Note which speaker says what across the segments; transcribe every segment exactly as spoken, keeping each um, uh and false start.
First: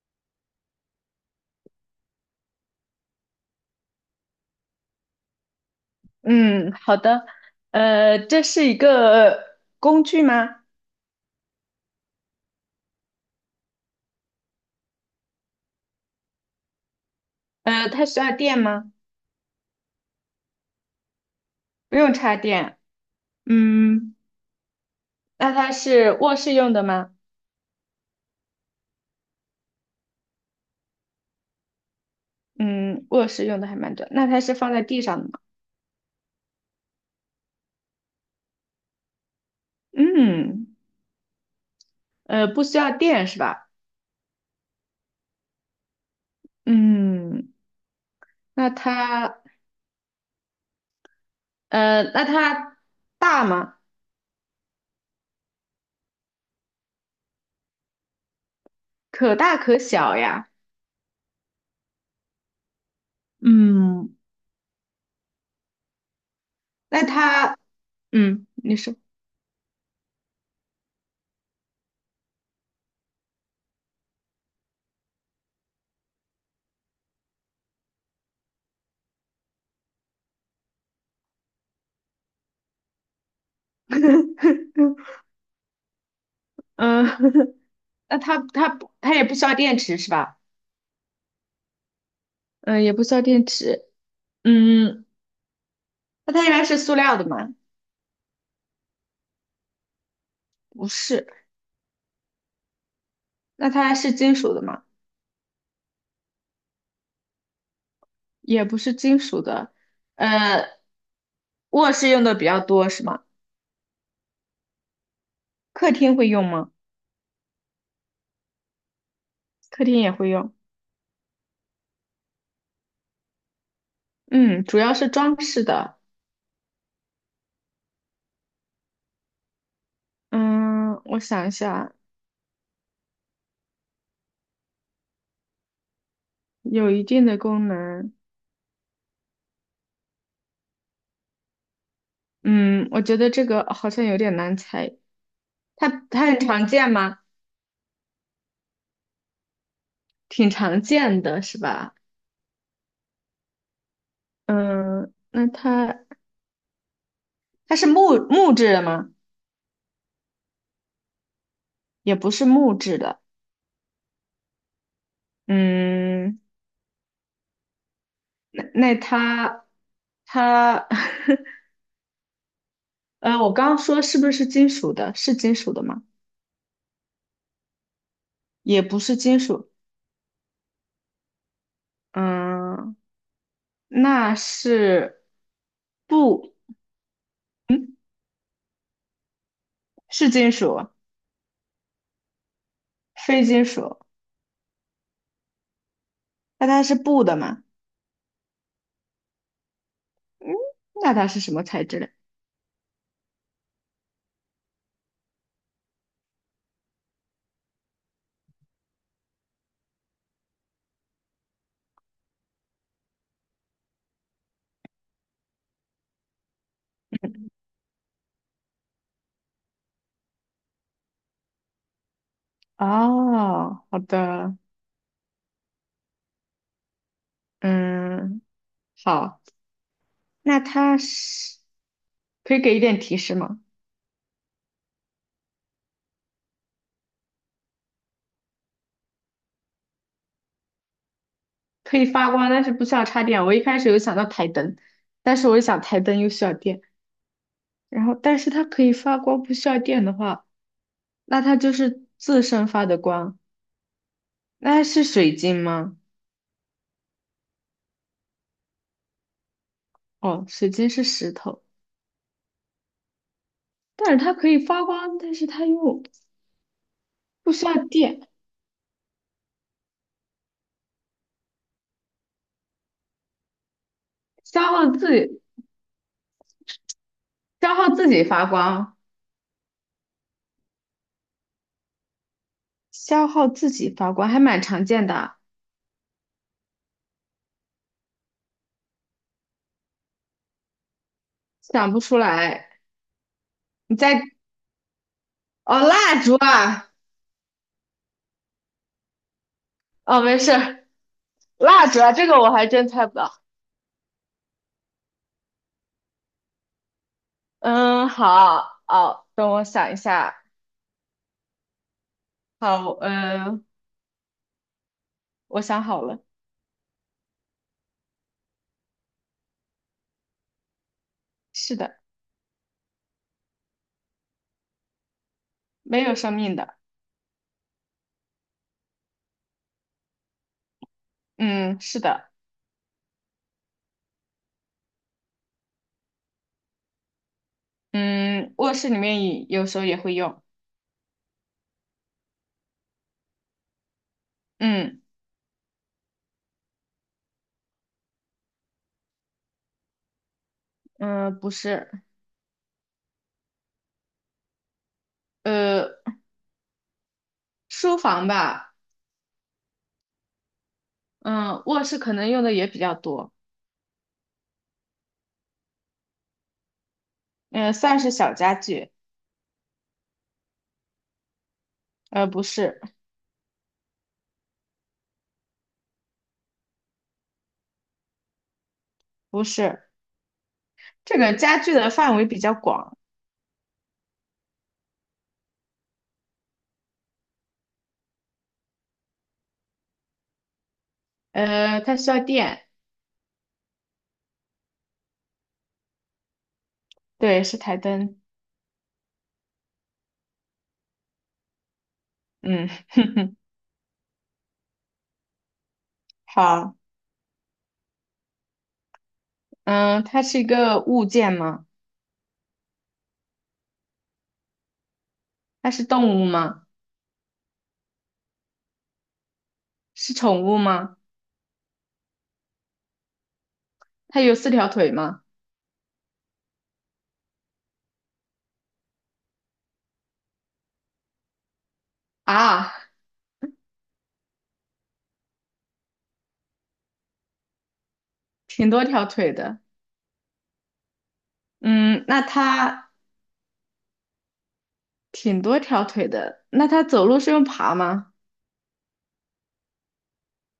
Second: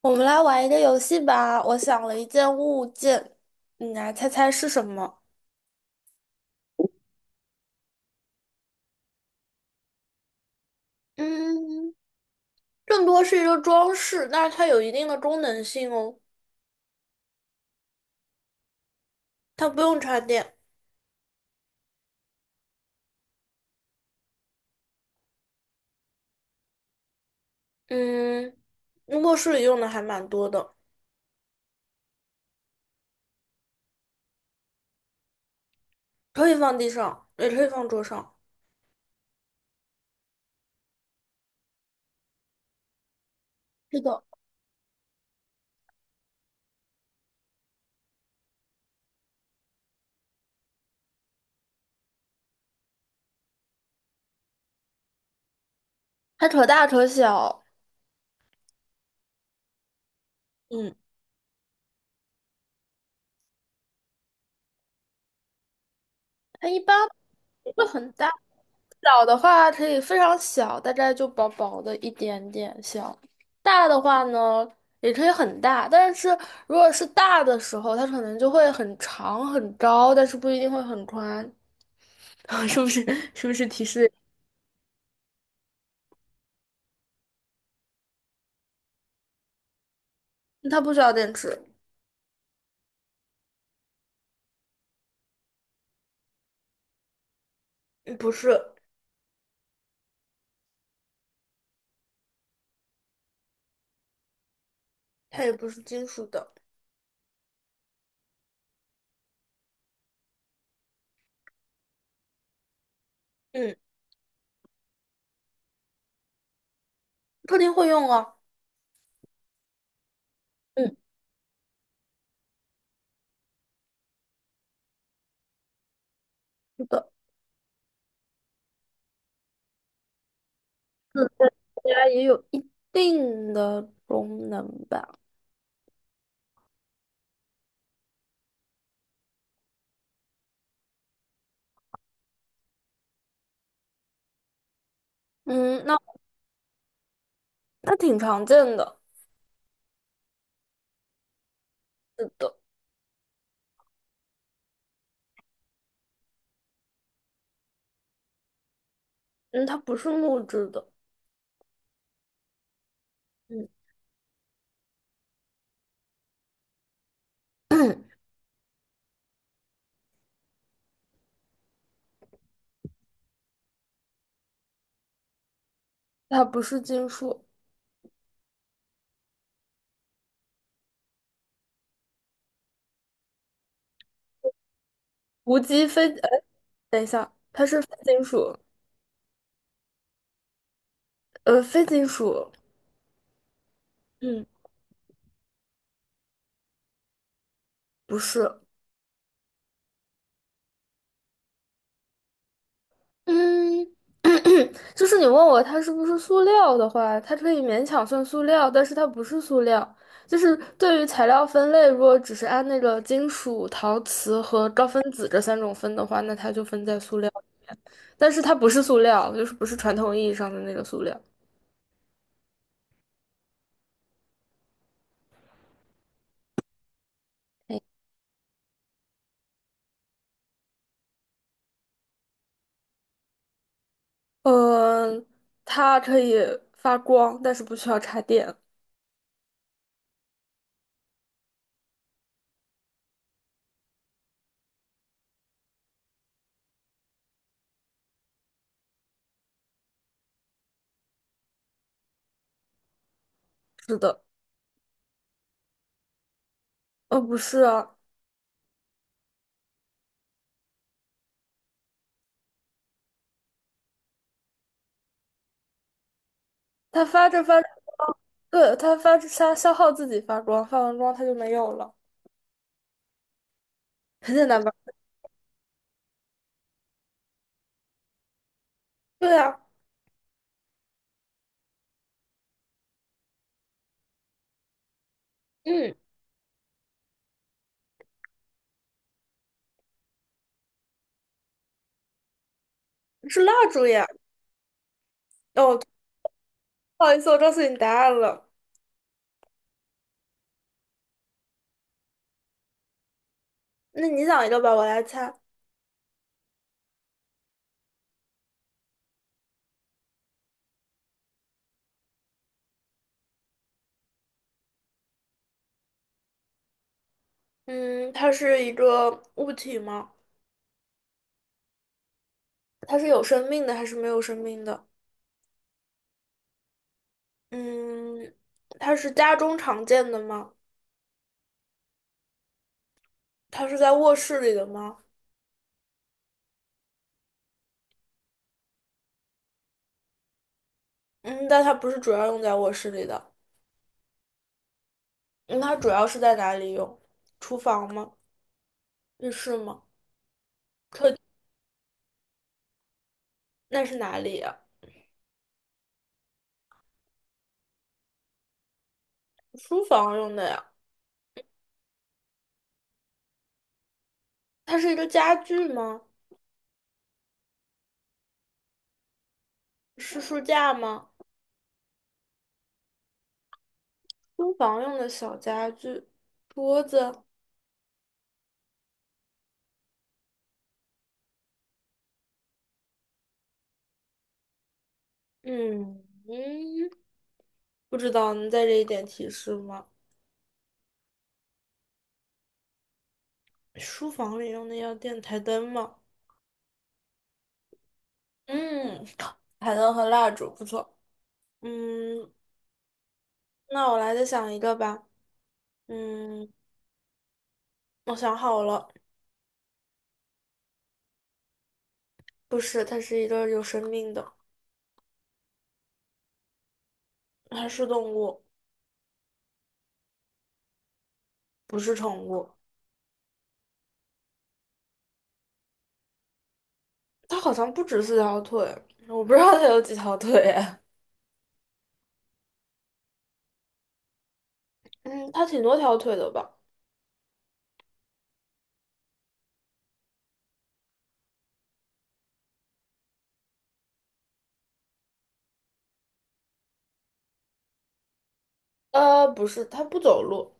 Speaker 1: 我们来玩一个游戏吧。我想了一件物件，你来猜猜是什么？
Speaker 2: 嗯，好的。呃，这是一个工具吗？
Speaker 1: 嗯，更多是一个装饰，但是它有一定的功能性哦。
Speaker 2: 呃，它需要电吗？
Speaker 1: 它不用插电。
Speaker 2: 不用插电。嗯，那它是卧室用的吗？
Speaker 1: 嗯，卧室里用的还蛮多的，
Speaker 2: 嗯，卧室用的还蛮多。那它是放在地上的吗？
Speaker 1: 可以放地上，也可以放桌上。
Speaker 2: 嗯，呃，不需要电是吧？
Speaker 1: 是的，
Speaker 2: 嗯，那它，呃，那它大吗？
Speaker 1: 它可大可小。
Speaker 2: 可大可小呀。
Speaker 1: 嗯。
Speaker 2: 嗯，
Speaker 1: 它一般
Speaker 2: 那它，
Speaker 1: 不会很大，
Speaker 2: 嗯，你说，
Speaker 1: 小的话可以非常小，大概就薄薄的一点点小。大的话呢，也可以很大，但是如果是大的时候，它可能就会很长很高，但是不一定会很宽。是不是？是不是提示？
Speaker 2: 嗯，那它它不它也不需要电池是吧？
Speaker 1: 它不需要电池。
Speaker 2: 嗯、呃也不需要电池。嗯，那它应该是塑料的吗？
Speaker 1: 嗯不是，
Speaker 2: 不是。那它是金属的吗？
Speaker 1: 它也不是金属的。
Speaker 2: 也不是金属的。呃，卧室用的比较多是吗？
Speaker 1: 嗯，
Speaker 2: 客厅会用吗？
Speaker 1: 客厅会用啊。
Speaker 2: 客厅也会用。
Speaker 1: 嗯，
Speaker 2: 嗯，主要是装饰的。
Speaker 1: 是的，
Speaker 2: 嗯，我
Speaker 1: 自
Speaker 2: 想一下，
Speaker 1: 家也有一定的功能吧。
Speaker 2: 有一定的功能。嗯，我觉得这个好像有点难猜。
Speaker 1: 嗯，
Speaker 2: 它
Speaker 1: 那
Speaker 2: 它很常见吗？
Speaker 1: 它挺常见的。
Speaker 2: 挺常见的是吧？
Speaker 1: 是的。
Speaker 2: 嗯，那它它是木木质的吗？
Speaker 1: 嗯，它不是木质的。
Speaker 2: 也不是木质的。
Speaker 1: 嗯，
Speaker 2: 嗯，那那它它 呃，我刚刚说是不是金属的？是金属的吗？
Speaker 1: 它不是金属，
Speaker 2: 也不是金属。嗯，那是
Speaker 1: 无机非，哎，
Speaker 2: 布，
Speaker 1: 等一下，它是非金属，
Speaker 2: 是金属，
Speaker 1: 呃，非金属。
Speaker 2: 非金属。
Speaker 1: 嗯，
Speaker 2: 那它是布的吗？
Speaker 1: 不是。
Speaker 2: 嗯，那它是什么材质的？
Speaker 1: 嗯，就是你问我它是不是塑料的话，它可以勉强算塑料，但是它不是塑料。就是对于材料分类，如果只是按那个金属、陶瓷和高分子这三种分的话，那它就分在塑料，但是它不是塑料，就是不是传统意义上的那个塑料。
Speaker 2: 哦，好的，嗯，好，那它是可以给一点提示吗？
Speaker 1: 嗯，它可以发光，但是不需要插电。
Speaker 2: 可以发光，但是不需要插电。我一开始有想到台灯，但是我一想台灯又需要电，然后但是它可以发光，不需要电的话，那它就是自身发的光。
Speaker 1: 是的。
Speaker 2: 那是水晶吗？
Speaker 1: 呃，不是啊，
Speaker 2: 哦，水晶是石头，但是它可以发光，但是它又
Speaker 1: 它发着
Speaker 2: 不
Speaker 1: 发
Speaker 2: 需
Speaker 1: 着，
Speaker 2: 要电，
Speaker 1: 对，它发着它消耗自己发光，发完光它就没有了，很简单
Speaker 2: 消
Speaker 1: 吧？
Speaker 2: 耗自己，消耗自己发光，
Speaker 1: 对啊。
Speaker 2: 消耗自己发光还蛮常见的啊
Speaker 1: 嗯，
Speaker 2: 想不出来。
Speaker 1: 是蜡烛
Speaker 2: 你
Speaker 1: 呀。
Speaker 2: 在，
Speaker 1: 哦，
Speaker 2: 哦，蜡烛啊，
Speaker 1: 不好意思，我告诉你答案了。
Speaker 2: 哦，没事儿蜡烛啊，这个我还真猜不到。
Speaker 1: 那你想一个吧，我来猜。
Speaker 2: 嗯，好，哦，等我想一下。好，呃，我想好了，
Speaker 1: 嗯，它是一个物体吗？
Speaker 2: 是的，
Speaker 1: 它是有生命的还是没有生命的？
Speaker 2: 没有生命的。
Speaker 1: 嗯，它是家中常见的吗？
Speaker 2: 嗯，是的，
Speaker 1: 它是在卧室里的吗？
Speaker 2: 嗯，卧室里面也有时候也会用。
Speaker 1: 嗯，但它不是主要用在卧室里的。
Speaker 2: 嗯
Speaker 1: 嗯它主要是在哪里用？厨房吗？浴室吗？
Speaker 2: 嗯，呃不是，
Speaker 1: 那是哪里呀？
Speaker 2: 呃，书房吧，
Speaker 1: 书房用的呀？
Speaker 2: 嗯，卧室可能用的也比较多。
Speaker 1: 它是一个家具吗？
Speaker 2: 嗯，算是小家具。
Speaker 1: 是书架吗？
Speaker 2: 呃，不是，
Speaker 1: 书房用的小家具，桌子。
Speaker 2: 不是，这个家具的范围比较广。
Speaker 1: 嗯嗯，不知道，能再这一点提示吗？
Speaker 2: 呃，它需要电，
Speaker 1: 书房里用的要电台灯吗？
Speaker 2: 对，是台灯。
Speaker 1: 嗯，台灯和蜡烛不错。嗯，
Speaker 2: 嗯，
Speaker 1: 那我来再想一个吧。嗯，
Speaker 2: 好，
Speaker 1: 我想好了。
Speaker 2: 嗯，它是一个物件吗？
Speaker 1: 不是，它是一个有生命的，
Speaker 2: 它是动物吗？
Speaker 1: 它是动物。
Speaker 2: 是宠物吗？
Speaker 1: 不是宠物，
Speaker 2: 它有四条腿吗？
Speaker 1: 它好像不止四条腿，我不知道它有几条腿哎。
Speaker 2: 啊，
Speaker 1: 嗯，它挺多条腿的吧？
Speaker 2: 挺多条腿的。嗯，那它挺多条腿的。那它走路是用爬吗？
Speaker 1: 呃，不是，它不走路。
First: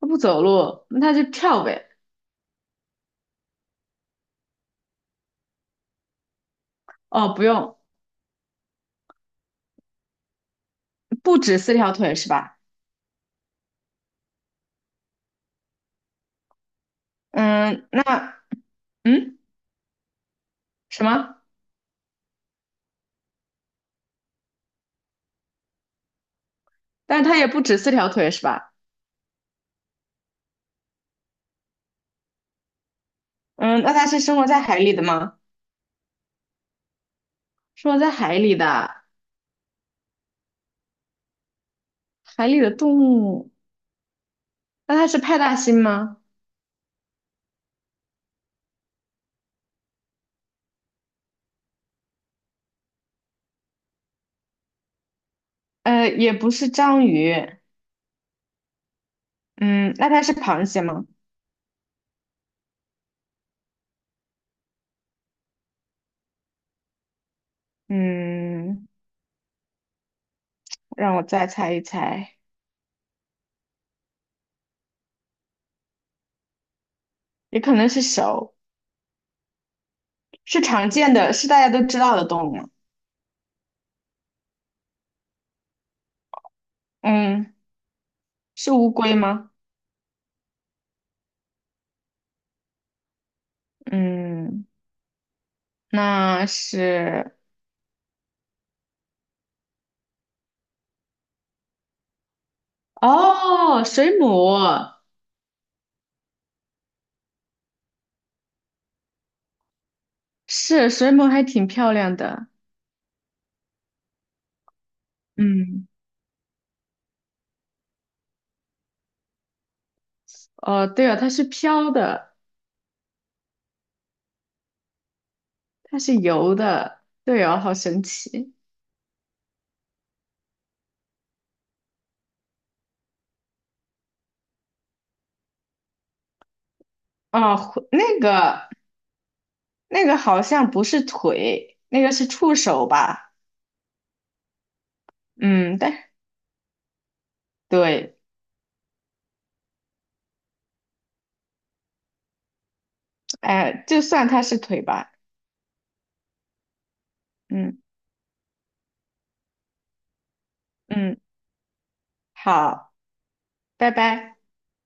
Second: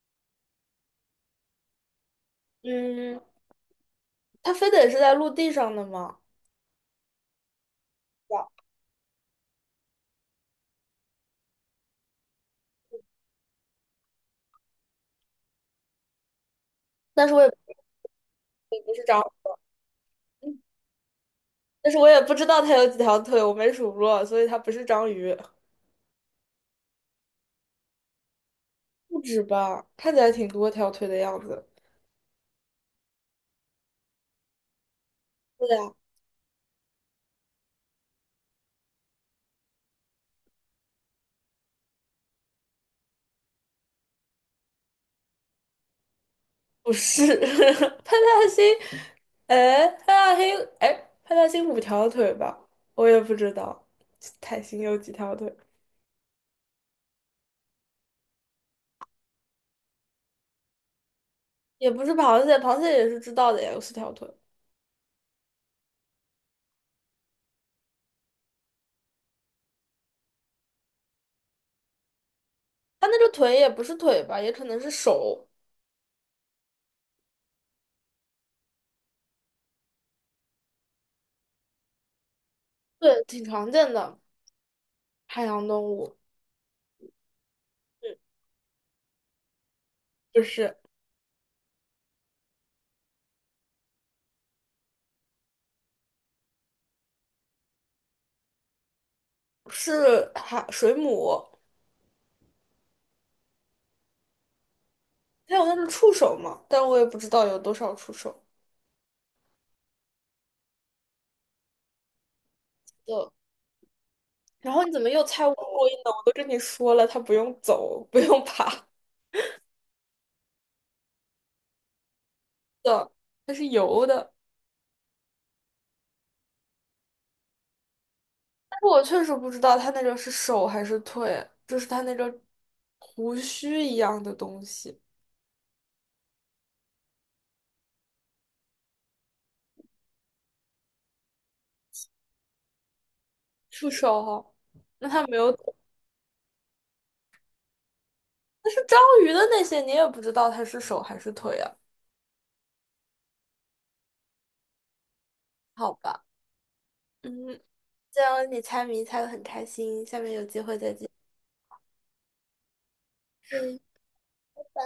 Speaker 2: 它不走路，那它就跳呗。
Speaker 1: 嗯，它非得是在陆地上的吗？
Speaker 2: 哦，不用，
Speaker 1: 哇
Speaker 2: 不止四条腿是吧？
Speaker 1: 但是我也
Speaker 2: 嗯，那
Speaker 1: 不是章，
Speaker 2: 嗯什么？
Speaker 1: 但是我也不知道它有几条腿，我没数过，所以它不是章鱼，
Speaker 2: 但它也不止四条腿是吧？
Speaker 1: 不止吧？看起来挺多条腿的样子。
Speaker 2: 嗯，那它是生活在海里的吗？
Speaker 1: 对呀，
Speaker 2: 生活在海里的，海里的动物，那它是派大星吗？
Speaker 1: 不是。派大星，哎，派大星，哎，派大星五条腿吧？我也不知道，泰星有几条腿。
Speaker 2: 呃，也不是章鱼。嗯，那它是螃蟹吗？
Speaker 1: 也不是螃蟹，螃蟹也是知道的呀，有四条腿。
Speaker 2: 嗯，让我再猜一猜，
Speaker 1: 它那个腿也不是腿吧，也可能是手。
Speaker 2: 也可能是手，是常见的，是大家都知道的动物吗
Speaker 1: 对，挺常见的海洋动物，
Speaker 2: 嗯，是乌龟吗？
Speaker 1: 就是
Speaker 2: 嗯，那是，
Speaker 1: 是海水母，
Speaker 2: 哦，水母，
Speaker 1: 它有那种触手嘛，但我也不知道有多少触手
Speaker 2: 是水母还挺漂亮的。
Speaker 1: 的。然后你怎么又猜乌龟
Speaker 2: 嗯，
Speaker 1: 呢？我都跟你说了，它不用走，不用爬
Speaker 2: 哦，对哦，它是飘的，
Speaker 1: 的，它是游的。
Speaker 2: 它是游的，对哦，好神奇。
Speaker 1: 但是我确实不知道它那个是手还是腿，就是它那个胡须一样的东西，
Speaker 2: 哦，回那个那个好像不是腿，那个是触手吧？
Speaker 1: 触手哈。那它没有。
Speaker 2: 嗯，但对，
Speaker 1: 但是章鱼的那些，你也不知道它是手还是腿啊？
Speaker 2: 哎，就算它是腿吧。
Speaker 1: 好吧。嗯，
Speaker 2: 嗯
Speaker 1: 这样你猜谜猜得很开心，下面有机会再见。
Speaker 2: 嗯，好，
Speaker 1: 嗯，
Speaker 2: 拜拜。
Speaker 1: 拜拜。